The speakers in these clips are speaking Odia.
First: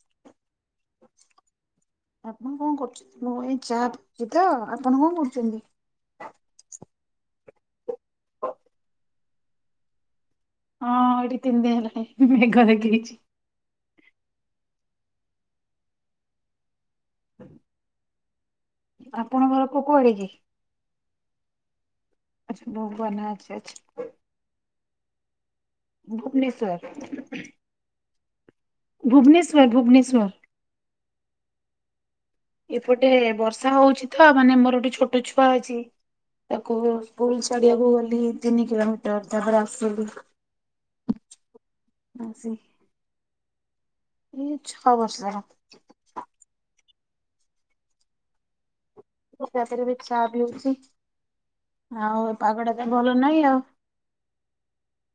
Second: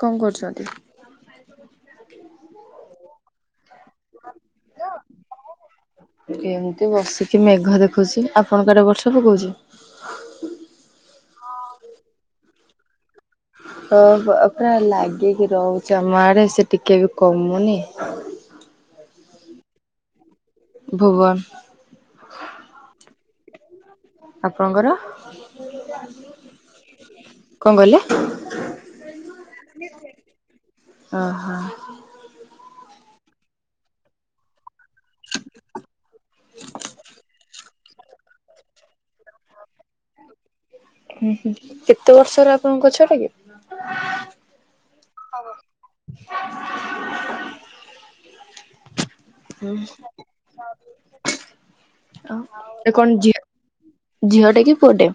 କଣ କରୁଚନ୍ତି। ଆପଣ କଣ କରୁଚନ୍ତି। ମୁଁ ଏଇ ଚା ପିଉଚିତ ଆପଣ କଣ କରୁଚନ୍ତି। ଏମିତି ବସିକି ମେଘ ଦେଖୁଛି। ଆପଣଙ୍କଆଡ଼େ ବର୍ଷା ପକଉଚି। ହଁ ଏଠି ତିନି ହେଲାଣି ମେଘ ଏଇଠି ହେଇଚି। ଓ ହୋ ପୁରା ଲାଗିକି ରହୁଚି ଆମ ଆଡେ। ସେ ଟିକେ ବି କମୁନି। ଆପଣଙ୍କ ଘର କୁ କୁଆଡେ କି? ଭୁବନ। ଆଛା ଭୁବନ ଆଛା ଆଛା। ଆପଣଙ୍କର। ଭୁବନେଶ୍ବର କଣ କହିଲେ? ଭୁବନେଶ୍ଵର ଭୁବନେଶ୍ଵର। ଅଁହଁ। ଏପଟେ ବର୍ଷା ହଉଛି ତ ମାନେ ମୋର ଗୋଟେ ଛୁ ଛୋଟ ଛୁଆ ଅଛି ତାକୁ ସ୍କୁଲ ଛାଡି ଧିଆକୁ ଗଲି ତିନି କିଲମିଟର ତାପରେ ଆସିଲି। ହୁଁ ହୁଁ କେତେ ଆସି ବର୍ଷର ଆପଣଙ୍କ ଛୁଆଟା କି। ଏଇ ଛଅ ବର୍ଷ ହେଲା। ମୁ ରାତି ରେ ବି ଚା ପିଉଚି। ଆଉ ପାଗଟା ତ ଏ କଣ ଭଲ ଝିଅ ନାହିଁ ଆଉ। ଝିଅଟେ କି ପୁଅଟେ?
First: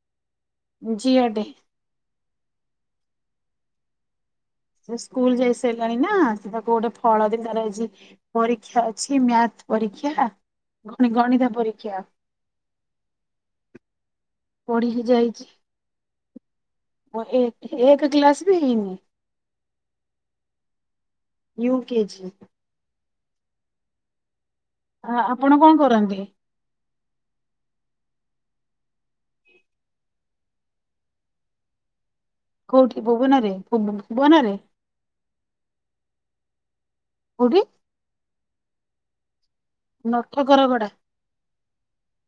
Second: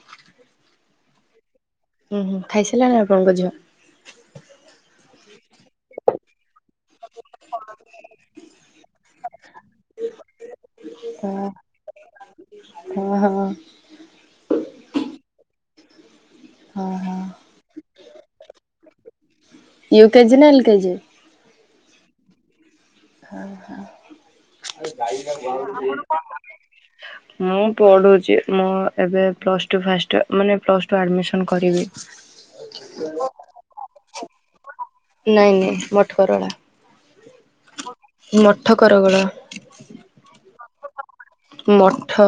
ଝିଅଟେ। ହୁଁ ହୁଁ ଖାଇସାରିଲାଣି ଆପଣଙ୍କ ଯିବା। ସେ ସ୍କୁଲ ଯାଇ ସାରିଲାଣି ନା ସେ ତାକୁ ଗୋଟେ ଫଳ ଦ [unintelligible] ପରୀକ୍ଷା ଅଛି ମ୍ୟାଥ ପରୀକ୍ଷା ଗଣି ଗଣିତ ହଁ ପରୀକ୍ଷା। [unintelligible] ପଢ଼ିକି ଯାଇଚି। ହଁ ହଁ ପୁଅ ଏକ ଏକେ କ୍ଲାସ୍ ବି ହେଇନି। ୟୁ କେଜି ନା ଏଲ କେଜି? U KG. ହଁ ହଁ। ଆ ଆପଣ କଣ କରନ୍ତି? [unintelligible] ମୁଁ ପଢୁଚି ମୁଁ ଏବେ ପ୍ଲସ୍ ଟୁ ଫାଷ୍ଟୟିଅର ମାନେ ପ୍ଲସ୍ ଟୁ ଆଡମିଶନ୍ କରିବି। [inaudible] କୋଉଠି ଭୁବୁନ ରେ ଭୁଭୁ ଭୁବନ ରେ। ନାଇଁ ନାଇଁ ମଠକରଗୋଳା। କୋଉଠି। ମଠକରଗୋଳା। ନଖେଥର ଗଡା ମଠ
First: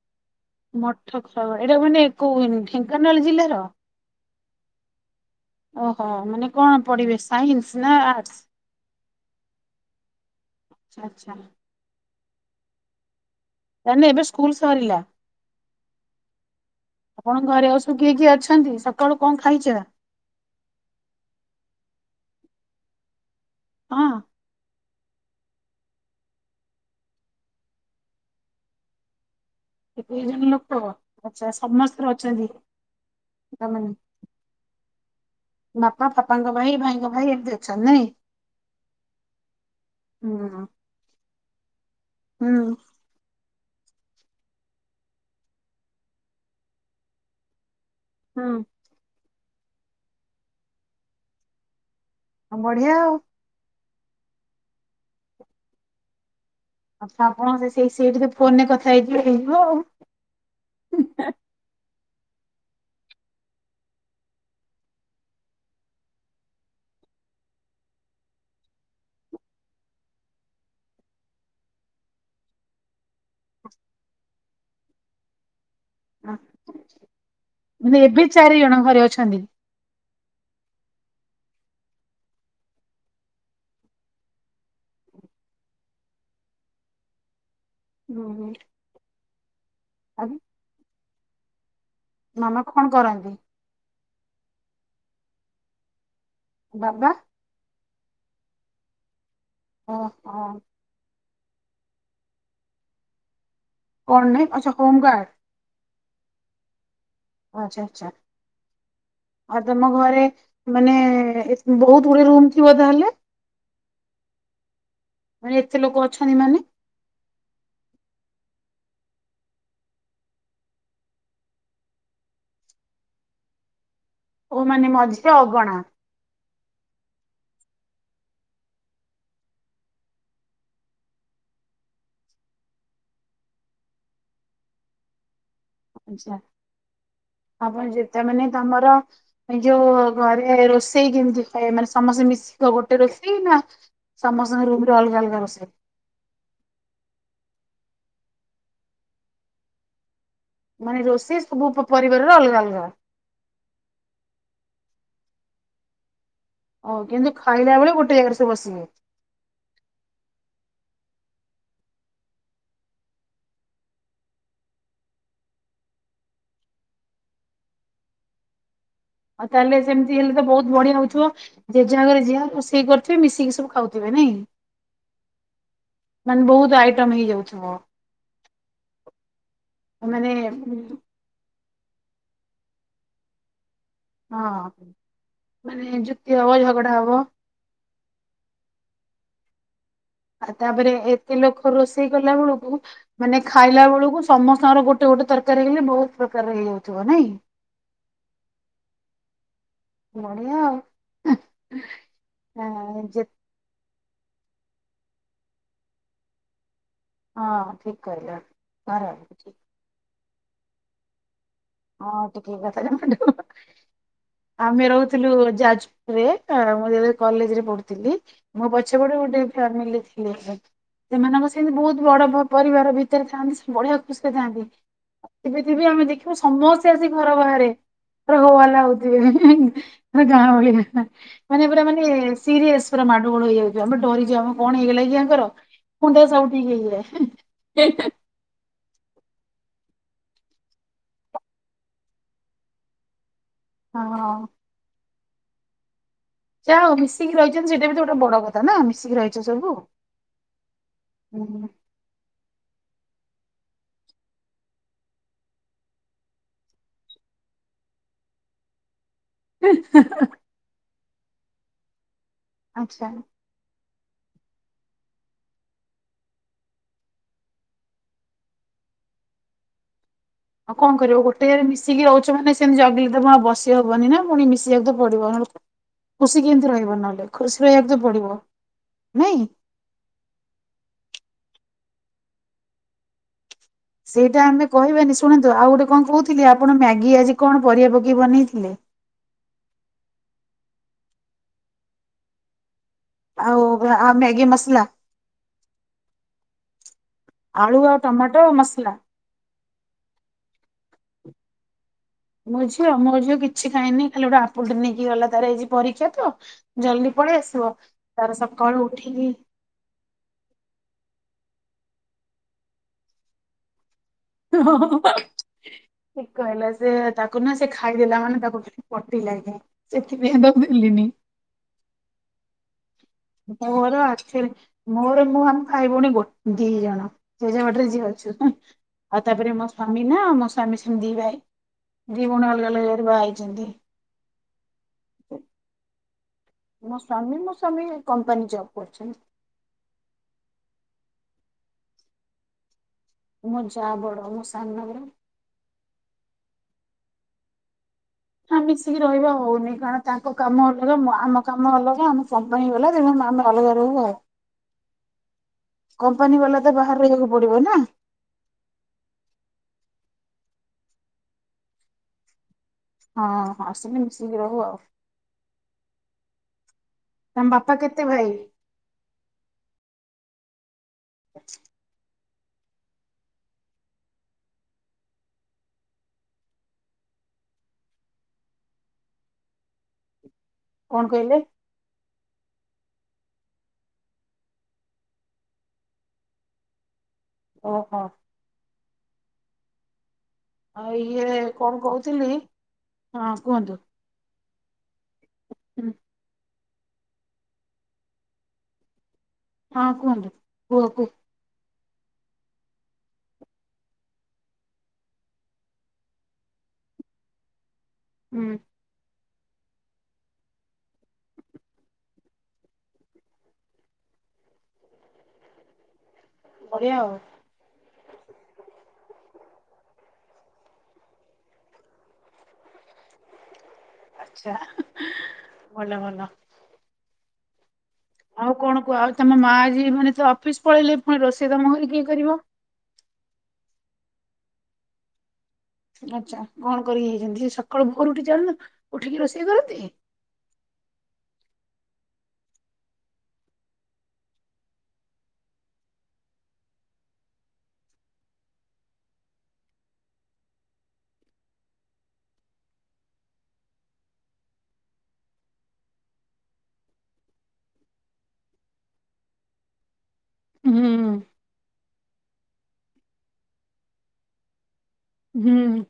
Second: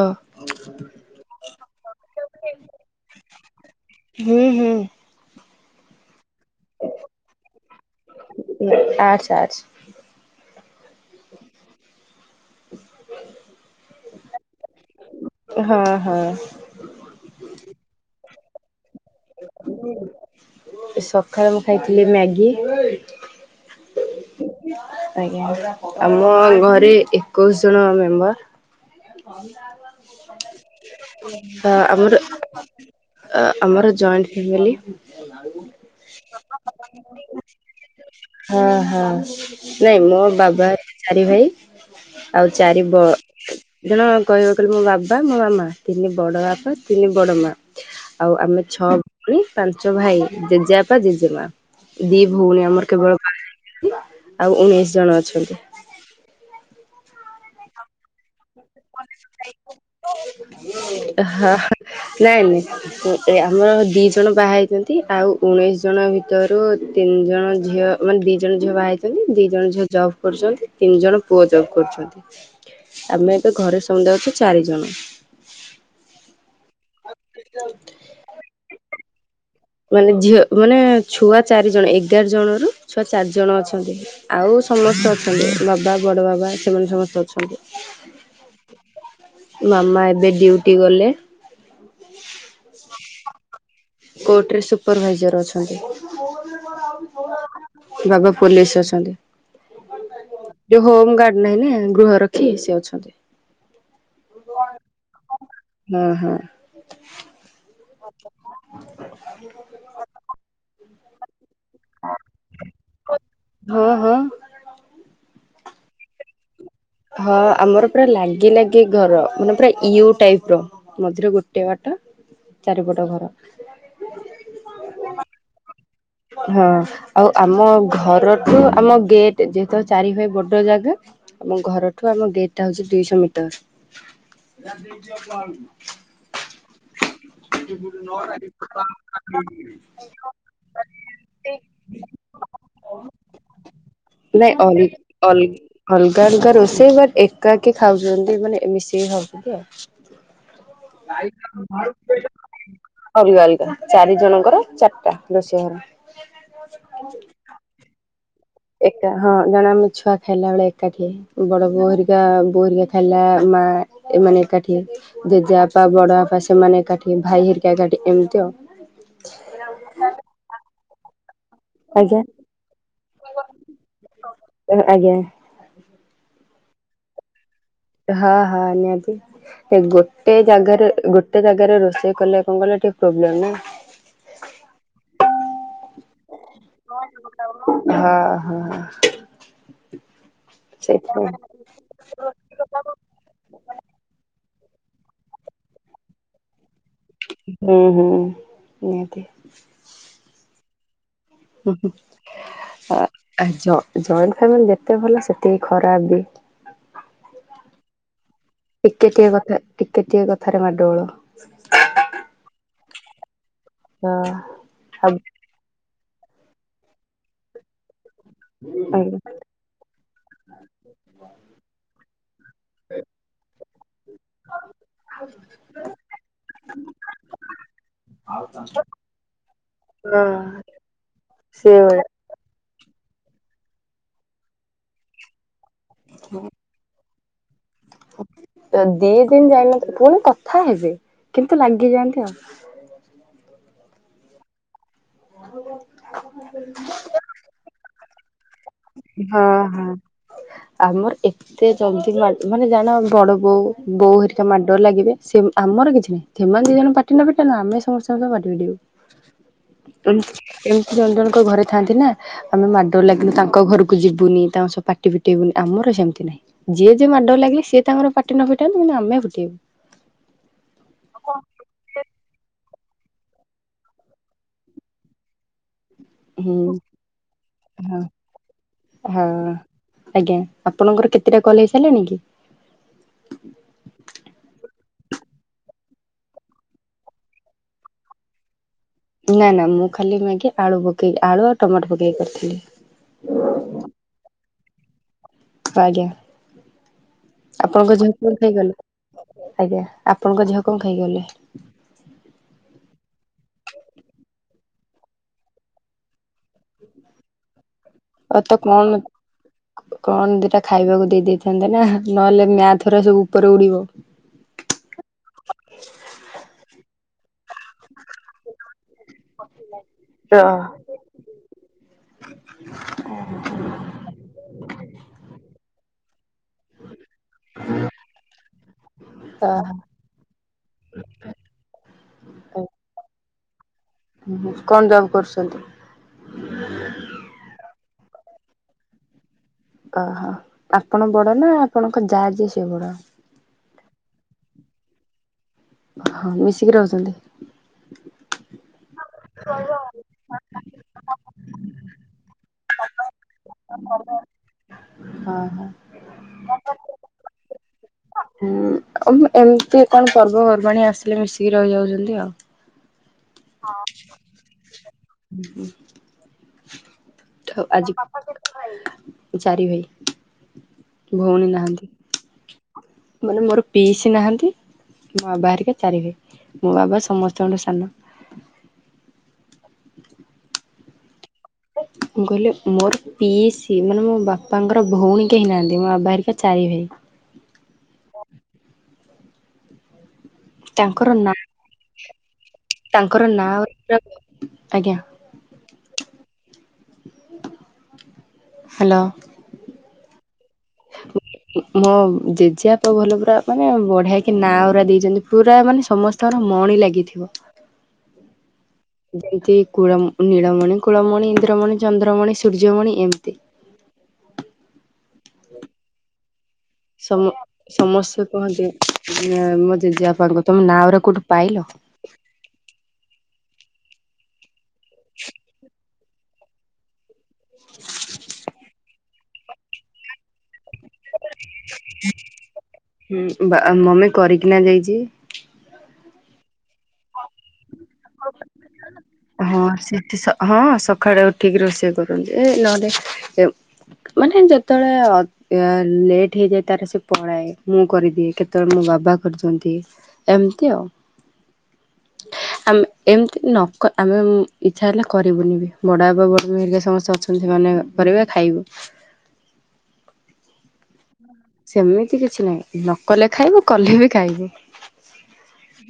ମଠଖରୋଗୋ ଏଇଡ଼ା ମାନେ କୋଉ ଇନି ଢେଙ୍କାନାଳ ଜିଲ୍ଲାର। ହୁଁ ହୁଁ। ଓହୋ ମାନେ କଣ ପଡ଼ିବେ ସାଇନ୍ସ ନା ଆର୍ଟସ୍। ଆର୍ଟ୍ସ ଆର୍ଟ୍ସ ଆଚ୍ଛା ଆଚ୍ଛା। [inaudible] ତାମାନେ ଏବେ ସ୍କୁଲ ସରିଲା। ହଁ ହଁ ଆପଣଙ୍କ ଘରେ ଆଉ ସବୁ କିଏ କିଏ ଅଛନ୍ତି। ସ ଏଇ ସକାଳୁ ମୁଁ ଖାଇଥିଲି ମ୍ୟାଗି। ହଁ। ଆଜ୍ଞ ଆମ ଘରେ ଏକୋଇଶି ଜଣ ମେମ୍ବର। ହଁ ଏକୋଇଶି ଜଣ ଲୋକ ଆଚ୍ଛା ସମସ୍ତେ ଆଉଗୋଟେ ଅଛନ୍ତି ତାମାନେ ଆମର ଜଏଣ୍ଟ ଫ୍ୟାମିଲି। ଅଛ ନାଇଁ। ହଁ ହଁ ନାଇଁ ମୋ ବାବା ହୁଁ ଚାରି ଭାଇ। ଆଉ ହୁଁ ଚାରି ବ ଜଣ କହିବାକୁ କହିଲେ ମୋ ବାବା ମୋ ମାମା ତିନି ବଡ଼ ବାପା ତିନି ବଡ଼ ମା। ଆଉ ହୁଁ। ଆମେ ଛଅ ଉଣୀ ପାଞ୍ଚ ଭାଇ ଜେଜେବାପା ଜେଜେମା। ଦି ଆଉ ଭୋଉଣୀ ଆମର ବଢିଆ ଆଉ କେବଳ ବାହା ହେଇଛନ୍ତି ଆଉ ଉଣେଇଶି ଜଣ ଅଛନ୍ତି। ଆଉ ତ ଆପଣ ସେ ସେଇ ସେଇଠି ଫୋନ୍ ରେ କଥା ହେଇଯିବେ ହେଇଯିବ ଆଉ। ହଁ ହଁ ନାଇଁ ନାଇଁ ଉଁ ଏ ଆମର ଦିଇ ଜଣ ବାହା ହେଇଚନ୍ତି, ଆଉ ଉଣେଇଶି ଜଣ ଭିତରୁ ତିନି ଜଣ ଝିଅ ମାନେ ଦିଜଣ ଝିଅ ବାହା ହେଇଚନ୍ତି ଦିଜଣ ଝିଅ ଜବ୍ କରୁଛନ୍ତି ତିନି ଜଣ ପୁଅ ଜବ୍ କରୁଛନ୍ତି। ଆମେ ଏବେ ଘରେ ସମୁଦଏ ଅଛୁ ଚାରି ଜଣ। [unintelligible] ଏବେ ଚାରି ଜଣ ଘରେ ଅଛନ୍ତି। ମାନେ ଝିଅ ମାନେ ଛୁଆ ଚାରିଜଣ ଏଗାର ଜଣରୁ ଛୁଆ ଚାରି ଜଣ ଅଛନ୍ତି। ଆଉ ସମସ୍ତେ ଅଛନ୍ତି ବାବା ବଡ ବାବା ସେମାନେ ସମସ୍ତେ ଅଛ ହୁଁ ହୁଁ। ମାମା ଏବେ ଡିଉଟି ଗଲେ। ନନା କଣ କରନ୍ତି। କୋର୍ଟରେ ସୁପରଭାଇଜର୍ ଅଛନ୍ତି। ବାବା। ବାବା ପୋଲିସରେ ଅଛନ୍ତି ଓହୋ ଯୋଉ ହୋମ ଗାର୍ଡ। ନାଇଁ ନା ଗୃହ ରଖି ସେ ଅଛନ୍ତି। କଣ ନାହିଁ ଆଛା ହୋମ ଗାର୍ଡ। ଅଁ ହଁ। ଆଛା ଆଛା ଆଉ ତମ ଘରେ ମାନେ ଏ ବହୁତ ଗୁଡେ ରୁମ ଥିବ ତାହେଲେ। ହଁ ହଁ। ମାନେ ଏତେ ଲୋକ ଅଛନ୍ତି ମାନେ? ହଁ ଆମର ପୁରା ଲାଗି ଲାଗି ଘର ମାନେ ପୁରା ୟୁ ଟାଇପ ର। ମଝିରେ ଗୋଟେ ବାଟ ଚାରିପଟ ଘର। ଓ ମାନେ ମଝିରେ ଅଗଣା। ହଁ ଆଉ ଆମ ଘରଠୁ ଆମ ଗେଟ ଯେହେତୁ ଚାରି ଭାଇ ବଡ ଜାଗା। ଆମ ଘରଠୁ ଆମ ଗେଟ୍ ଟା ହଉଚି ଦୁଇଶହ ମିଟର। ଆଛା ଆପଣ ଯେତେ ମାନେ ତମର ଏ ଯୋଉ ଘରେ ରୋଷେ ସେଇ କେମିତି ହୋଏ। ମାନେ ସମସ୍ତେ ମିଶିଯ ଗୋଟେ ରୋଷେଇ ନା ନାଇଁ ସମସ୍ତଙ୍କ ଅଲ ରୁମରେ ଅଲଗା ଅଲ ଅଲଗା ରୋଷେଇ। ଅଲଗା ଅଲଗା ରୋଷେଇ ବଟ ଏକାକି ଖାଉଚନ୍ତି। ମାନେ ମିଶିକି ଖାଉଛନ୍ତି ଆଉ। ମାନେ ରୋଷେଇ ସବୁ ପରିବାରର ଅଲଗା ଅଲଗା। ଅଲଗା ଅଲଗା ଚାରି ଜଣଙ୍କର ଚାରିଟା ରୋଷେଇ ଘର। ହଉ କିନ୍ତୁ ଖାଇଲା ବେଳେ ଗୋଟେ ଜାଗାରେ ସେ ବସିବେ। ଏକା ହଁ ଜଣ ଆମେ ଛୁଆ ଖାଇଲା ବେଳେ ଏକାଠି ହେଇ। ବଡ ବୋଉ ହେରିକା ବୋଉ ହେରିକା ଥିଲା ମା ଏମାନେ ଏକାଠି ହେଇ ଜେଜେବାପା ବଡ ବାପା ସେମାନେ ଏକାଠି ଭାଇ ହେରିକା ଏକାଠି ଏମିତି ଆଉ। ଆଉ ତାହେଲେ ସେମିତି ହେଲେ ତ ବହୁତ ବଢିଆ ହଉଥିବ ଯେ ଯାହା ଆଜ୍ଞା ଘରେ ଯିଆ ସେଇ ସେଥିରେ ମିଶିକି ସବୁ ଖାଉଥିବେ ନାଇଁ ଆଜ୍ଞା। ମାନେ ବହୁତ ଆଇଟମ ହେଇଯାଉଥିବ। ହଁ ହଁ ନିହାତି ସେ ମାନେ ଗୋଟେ ଜାଗାରେ ଗୋ ଗୋଟେ ଜାଗାରେ ରୋଷେଇ କଲେ କଣ କହିଲ ଟିକେ ପ୍ରୋବ୍ଲେମ୍ ନାଇଁ? ହଁ ମାନେ ଯୁକ୍ତି ହବ ଝଗଡା ହବ। ହଁ ହଁ। ଆଉ ତାପରେ ସେଇଥିପାଇଁ ଏତେ ଲୋକ ରୋଷେଇ କଲା ବେଳକୁ ମାନେ ଖାଇଲା ବେଳକୁ ସମସ୍ତଙ୍କର ଗୋଟେ ଗୋଟେ ତରକାରୀ ହେଲେ ବହୁତ ପ୍ରକାର ହେଇଯାଉଥିବ ନାଇଁ? ହୁଁ ହୁଁ ନିହାତି। ବଢ଼ିଆ ଆଉ। [inaudible] ଆ ହଁ ଯେ ଜଏଣ୍ଟ ଫାମିଲି ଯେତେ ଭଲ ସେତିକି ଖରାପ ବି? ହଁ ଠିକ କହିଲ। ଟିକେ ଖରାପ ଟିକେ କଥା ଟିକେ ଟିକେ କଥାରେ ମାଡ ଗୋଳ। ହଁ ଟିକେ କଥାରେ ହଁ। ଆମେ ଆଉ ରହୁଥିଲୁ ଯା ମୁଁ ଯେ କଲେଜରେ ପଢୁଥିଲି ମୋ ଆଜ୍ଞା ପଛପଟ ଗୋଟେ ଫ୍ୟାମିଲି ରେ ଥିଲେ। ସେମାନଙ୍କ ସେମିତି ବହୁତ ବଡ ପରିବାର ଭିତରେ ଥାନ୍ତି ବଢିଆ ଖୁସିରେ ଥାନ୍ତି। ଥିବେ ଥିବେ ଆମେ ଦେଖିବୁ ସମସ୍ତେ ଆସିକି ଘର ବାହାରେ। ପୁରା ହୋ ହାଲା ହଉଥିବେ ହଁ ଗାଁ ଭଳିଆ ମାନେ ପୁରା ସେଇଭଳିଆ। ମାନେ ସିରିଏସ ପୁରା ମାଡୋ ଗୋଳ ହେଇଯାଉଛି ଆମେ ଡରିଯାଉ ଆମ କଣ ହେଇଗଲାକି ଆଙ୍କର? ହୁ ତ ସଉଠି ହେଇ ଯାଏ। ତ ଦି ଦିନ ଯାଇନ ପୁଣି କଥା ହେବେ କିନ୍ତୁ ଲାଗିଯାଆନ୍ତି ଆଉ। ହଁ। ଯାହା ହଉ ମିଶିକି ରହିଛନ୍ତି ସେଇଟା ବି ତ ଗୋଟେ ବଡ କଥା। ନା ମିଶିକି ରହିଛ ହଁ ସବୁ। ହଁ ଆମର ହୁଁ ଏତେ ସେମତି ମାନେ ଜାଣ ବଡ ବୋଉ ବୋଉ ହେରିକା ମାଡର ଲାଗିବେ ସେ ଆମର କିଛି ନାହିଁ। ସେମାନେ ଦି ଜଣ ପାଟି ନ ଫିଟାନ୍ତୁ ଆମେ ସମସ୍ତଙ୍କ ସହ ପାଟି ଫିଟେଇବୁ। ଏତି ଏମିତି ଜଣ ଜଣଙ୍କ ଘରେ ଥାଆନ୍ତି ନା ଆମେ ମାଡର ଆଚ୍ଛା। ଲାଗିଲୁ ତାଙ୍କ ତାଙ୍କ ଘରକୁ ଯୁବୁନି ତାଙ୍କ ସହ ପାଟି ଫିଟେଇବୁନି ଆମର ସେମିତି ନାହିଁ। ଯିଏ ଯିଏ ମାଡ ଲାଗିଲେ ସିଏ ତାଙ୍କର ପାଟି ନ ଫିଟାନ୍ତୁ କିନ୍ତୁ ଆମେ ଫିଟେଇବୁ। ଆଉ କଣ କରିବ ଗୋଟେ ଜାଗାରେ ମିଶିକି ରହୁଛ ମାନେ ସେମିତି ଜଗିଲି ତ ବସି ହବନି ନା ପୁଣି ମିଶିିବାକୁ ତ ପଡିବ। ଖୁସି ହୁଁ କେମତି ରହିବ ନହେଲେ ଖୁସି ରହିବାକୁ ତ ହଁ ପଡିବ ହଁ। ନାଇଁ? ଆଜ୍ଞା ଆପଣଙ୍କର କେତେଟା କଲ୍ ହେଇସାରିଲାଣି କି? ସେଇଟା ଆମେ କହିବାନି ଶୁଣନ୍ତୁ ଆଉ ଗୋଟେ କଣ କହୁଥିଲି ଆପଣ ମ୍ୟାଗି ଆଜି କଣ ପରିବା ପକେଇ ବନେଇଥିଲେ? ନା ନା ମୁଁ ଖାଲି ମ୍ୟାଗି ଆଳୁ ପକେଇକି ଆଳୁ ଆଉ ଟମାଟୋ ପକେଇକି କରିଥିଲି। ଆଉ ଭା-ଆ ମ୍ୟାଗି ମସଲା? ଆଜ୍ଞା ଆପଣଙ୍କ [unintelligible] ଆଳୁ ଆଉ ଆଜ୍ଞା ଟମାଟୋ ଆପଣଙ୍କ ମସଲା। ଝିଅ କଣ ଖାଇକି ଗଲେ? ମୋ ଝିଅ ମୋ ଝିଅ କିଛି ଖାଇନି ଖାଲି ଗୋଟେ ଆପୁଲ ଟେ ନେଇକି ଗଲା ତାର ଏଇ ପରୀକ୍ଷା ତ। ଜଲଦି ପଳେଇ ଆସିବ ଆଉ ତାର ତ ସକାଳୁ କଣ ଉଠିକି କଣ ଦିଟା ଖାଇବାକୁ ଦେଇ ଦେଇଥାନ୍ତେ ନା ନହେଲେ ମ୍ୟାଥଓରା ସବୁ ଉପରେ ଉଡିବ। ଠିକ କହିଲେ ସେ ତାକୁ ନା ସେ ଖାଇଦେଲା ମାନେ ତାକୁ ପଟି ଲାଗେ ସେଥିପାଇଁ ଓହୋ ତ ଦେଲିନି। ମୋର [unintelligible] ମୋର ମୁଁ ଆମ ଭାଇ ଭଉଣୀ ଗୋ ଦି ଜଣ ଜେଜା ବାଡିରେ ଯିଏ ଅଛୁ ନା। ଆଉ ତାପରେ ମୋ ସ୍ଵାମୀ ନା ମୋ ସ୍ଵାମୀ ସେମିତି ଦି ଭାଇ ଦି ଭଉଣୀ ଅଲଗା ଅଲଗା ଜାଗାରେ ବାହା ହେଇଛନ୍ତି। ହୁ କଣ ଜବ କରୁଛନ୍ତି? ମୋ ସ୍ଵାମୀ ମୋ ସ୍ଵାମୀ କମ୍ପାନୀ ଜବ୍ କରିଛନ୍ତି। ଓହୋ ଆପଣ ବଡ଼ ନା ଆପଣଙ୍କ ଯା ଯିଏ ସେ ବଡ? ମୋ ଯା ବଡ ମୁଁ ସାନ ନା। ହଁ ମିଶିକି ରହୁଛନ୍ତି। ହଁ ମିଶିକି ରହିବା ହଉନି କାରଣ ତାଙ୍କ କାମ ଅଲଗା ଆମ କାମ ଅଲଗା ଆମେ ସମ୍ ହେଇଗଲା ଯେମିତି ଅମେ ଅଲଗା ରହିବୁ ଆଉ। [inaudible] ହଁ ହଁ। କମ୍ପାନୀ ବାଲା ତ ବାହା ରେ ରହିବାକୁ ପଡ଼ିବ ନା। ହୁଁ ଆଉ ଏମିତି କଣ ପର୍ବପର୍ବାଣି ଆସିଲେ ମିଶିକି ରହିଯାଉଛନ୍ତି ଆଉ। ହଁ ହଁ ସେମତି ମିଶିକି ରହିବ ଆଉ। ହୁଁ ହୁଁ। ତମ ବାପା ଆଜି କେତେ ଭାଇ ଚାରି ଭାଇ ଭଉଣୀ ନାହାନ୍ତି। ମାନେ ମୋର ପିଇସି ନାହାନ୍ତି। ମୋ ବାବାହେରିକା ଚାରିଭାଇ ମୋ ବାବା ସମସ୍ତଙ୍କଠୁ ସାନ। କଣ କହିଲେ? ମୁଁ କହିଲି ମୋର ପିଇସୀ ମାନେ ମୋ ବାପାଙ୍କର ଭଉଣୀ କେହି ନାହାନ୍ତି ମୋ ବାବା ହେରିକା ଚାରି ଭାଇ। ଓହୋ। ଆଉ ତାଙ୍କର ନାଁ ଇଏ କଣ କହୁଥିଲି ତାଙ୍କର ହଁ ନାଁ କୁହନ୍ତୁ। [unintelligible] ଆଜ୍ଞା। ହ୍ୟାଲୋ। ହଁ କୁହନ୍ତୁ କୁହ କୁହ। ମୋ ଜେଜେପା ଭଲ ପୁରା ମାନେ ବଢ଼ିଆକି ନାଉରା ଦେଇଛନ୍ତି ପୁରା ମାନେ ସମସ୍ତେ ତାର ମଣି ଲାଗିଥିବ। ହୁଁ। ଯେମତି କୁଳ ନୀଳମଣି କୁଳମଣି ଇନ୍ଦ୍ରମଣି ଚନ୍ଦ୍ରମଣି ସୂର୍ଯ୍ୟମଣି ଏମିତି। ବଢିଆ ଆଉ ସମ ସମସ୍ତେ କୁହନ୍ତି ମୋ ଜେଜେଆପାଙ୍କୁ ତମେ ନାଁଉରା କୋଉଠୁ ପାଇଲ? ଆଛା ଭଲ ଭଲ। [inaudible] ଆଉ କଣ କୁହ ଆଉ ତମ ମା ଯିଏ ମାନେ ତ ଅଫିସ ପଳେଇଲେ ପୁଣି ରୋଷେଇ ତମ ଘରେ କିଏ କରିବ? ହୁଁ ବା ମମି କରିକିନା ଯାଇଛି। ଆଚ୍ଛା କଣ କରିକି ଯାଇଛନ୍ତି ସେ ସକାଳୁ ଭୋର ଉଠି ଯାଆନ୍ତି ଉଠିକି ରୋଷେଇ ହଁ କରନ୍ତି। ସେଠି ସ ହଁ ସକାଳୁ ଉଠିକି ରୋଷେଇ କରନ୍ତି ଏ ନହେଲେ ମାନେ ଯେତେବେଳେ ଅ ଲେଟ୍ ହେଇଯାଏ ତାର ସେ ପଳାଏ ମୁଁ କରିଦିଏ କେତେବେଳେ ମୋ ବାବା କରୁଛନ୍ତି। ଏମିତି ଆଉ। ଆମେ ଏମିତି ନକ ଆମେ ଇଚ୍ଛା ହେଲେ କରିବୁନି ବି ବଡ଼ ବାବା ବଡ଼ ମା ହେରିକା ସମସ୍ତେ ଅଛ ସେମାନେ କରିବେ ଖାଇବୁ। ହୁଁ। ସେମିତି କିଛି ନାହିଁ ନ କଲେ ଖାଇବୁ କଲେ ବି ଖାଇବୁ। ହୁଁ।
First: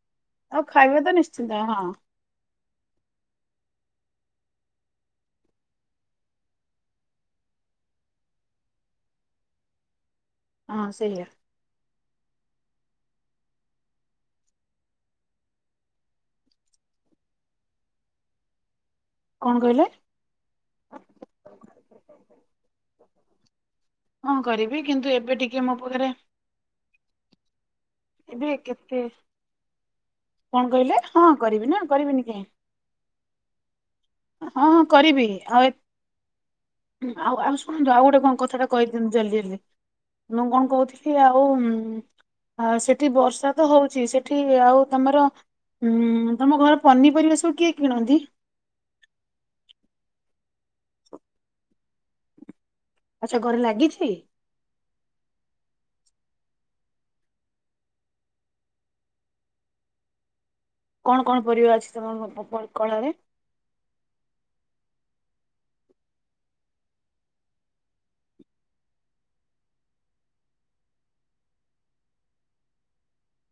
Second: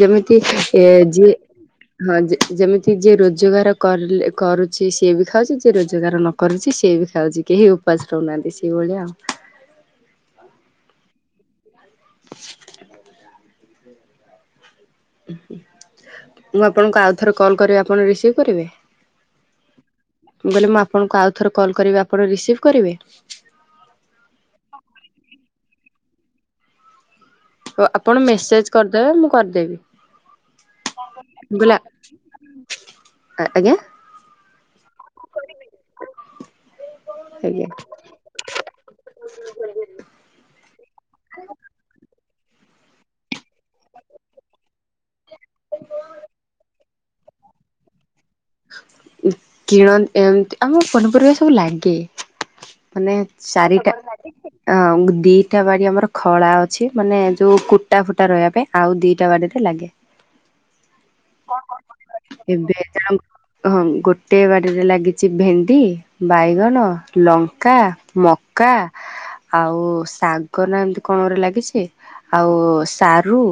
ଯେମିତି ଆଉ ଖାଇବା ତ ଯିଏ ନିଶ୍ଚିନ୍ତ ହଁ ଯେମିତି ଯିଏ ରୋଜଗାର କର କରୁଛି ସିଏ ବି ଖାଉଛି ଜିଏ ରୋଜଗାର ନ କରୁଛି ସିଏ ବି ଖାଉଛି କେହି ଉ ପାସ୍ ରହୁନାହାନ୍ତିି ସେଇ ଭଳିଆ ଆଉ [inaudible] ହଁ ସେଇଆ। [inaudible] ମୁଁ ଆପଣଙ୍କୁ ଆଉଥରେ କଲ୍ କରିବି ଆପଣ ରିସିଭ କରିବେ? କଣ କହିଲେ? ମୁଁ କହିଲି ମୁଁ ଆପଣଙ୍କୁ ଆଉଥରେ କଲ କରିବି ଆପଣ ରିସିଭ କରିବେ। ହଁ କରିବି କିନ୍ତୁ ଏବେ ଟିକେ ମୋ ପାଖରେ ଓ ଆପଣ ଏବେ ମେସେଜ୍ କେତେ କରିଦେବେ ମୁଁ କରିଦେବି। କଣ କହିଲେ ହଁ ମୁଁ କହିଲି ଆ କରିବିନି କରିବିନି କାହିଁ? ଆଜ୍ଞା। ହଁ ହଁ କରିବି ଆଉ ଏ ହ ଆଉ ଆଉ ଆଜ୍ଞା। ଶୁଣନ୍ତୁ ଆଉ ଗୋଟେ କଥାଟା କହିଦେଲି ଜଲ୍ଦି ଜଲ୍ଦି, ମୁଁ କଣ କହୁଥିଲି ଆଉ ଆ ସେଠି ବର୍ଷା ତ ହଉଛି, ସେଠି ଆଉ ତମର ହୁଁ, ତମ ଘର ପନିପରିବା ସବୁ କିଏ କିଣନ୍ତି? କିଣ ଏମ ଆମ ପନିପରିବା ସବୁ ଲାଗେ। ମାନେ ଆଚ୍ଛା ଘରେ ଚାରିଟା ଲାଗିଛି? ଅ ଦିଟା ବାଡ଼ି ଆମର ଖଳା ଅଛି, ମାନେ ଯୋଉ କୁଟା ଫୁଟା ରହିବା ପାଇଁ, ଆଉ ଦିଟା ବାଡ଼ିରେ ଲାଗେ। [inaudible] କଣ କଣ ପରିବା ଅଛି ତମର ଏବେ କଳାରେ? ଜଣଙ୍କ ହଁ ଗୋଟେ ବାଡ଼ିରେ ଲାଗିଛି ଭେଣ୍ଡି ବାଇଗଣ, ଲଙ୍କା, ମକା ଆଉ ଶାଗ ନା ଏମତି କଣ ଗୁରେ ଲାଗିଛି, ଆଉ ସାରୁ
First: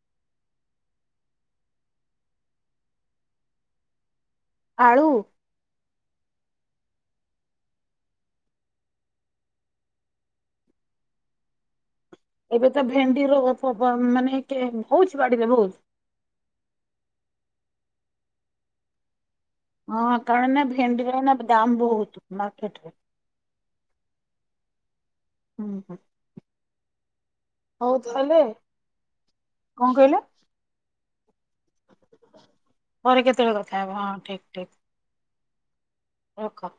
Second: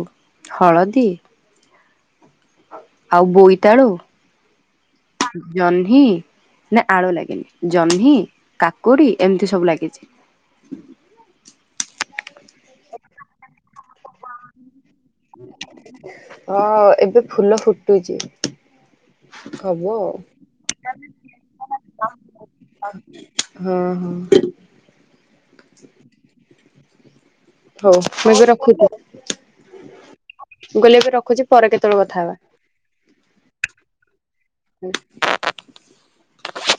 ହଳଦୀ ଆଉ ବୋଇତାଳୁ ଆଳୁ ଜହ୍ନି, ନା ଆଳୁ ଲାଗେନି, ଜହ୍ନି କାକୁଡି ଏମିତି ସବୁ ଲାଗିଛି। ଏବେ ତ ଭେଣ୍ଡି ର ମାନେ ହଉଛି ବାଡିରେ ବହୁତ ହଁ ଏବେ ଫୁଲ ଫୁଟୁଛି? [unintelligible] ହଁ କାହିଁକି ନା ଭେଣ୍ଡିର ଏନା ଦାମ ବହୁତ ମାର୍କେଟରେ ହଁ ହଁ ହୁଁ ହୁଁ ହଉ ଏବେ ରଖୁଛି। କଣ କହିଲେ ମୁଁ କହିଲି ଏବେ ରଖୁଛି ପରେ କେତେବେଳେ କଥା ହେବା। ପରେ କେତେବେଳେ କଥା ହେବ ହଁ ଠିକ ଠିକ। [inaudible] ରଖ।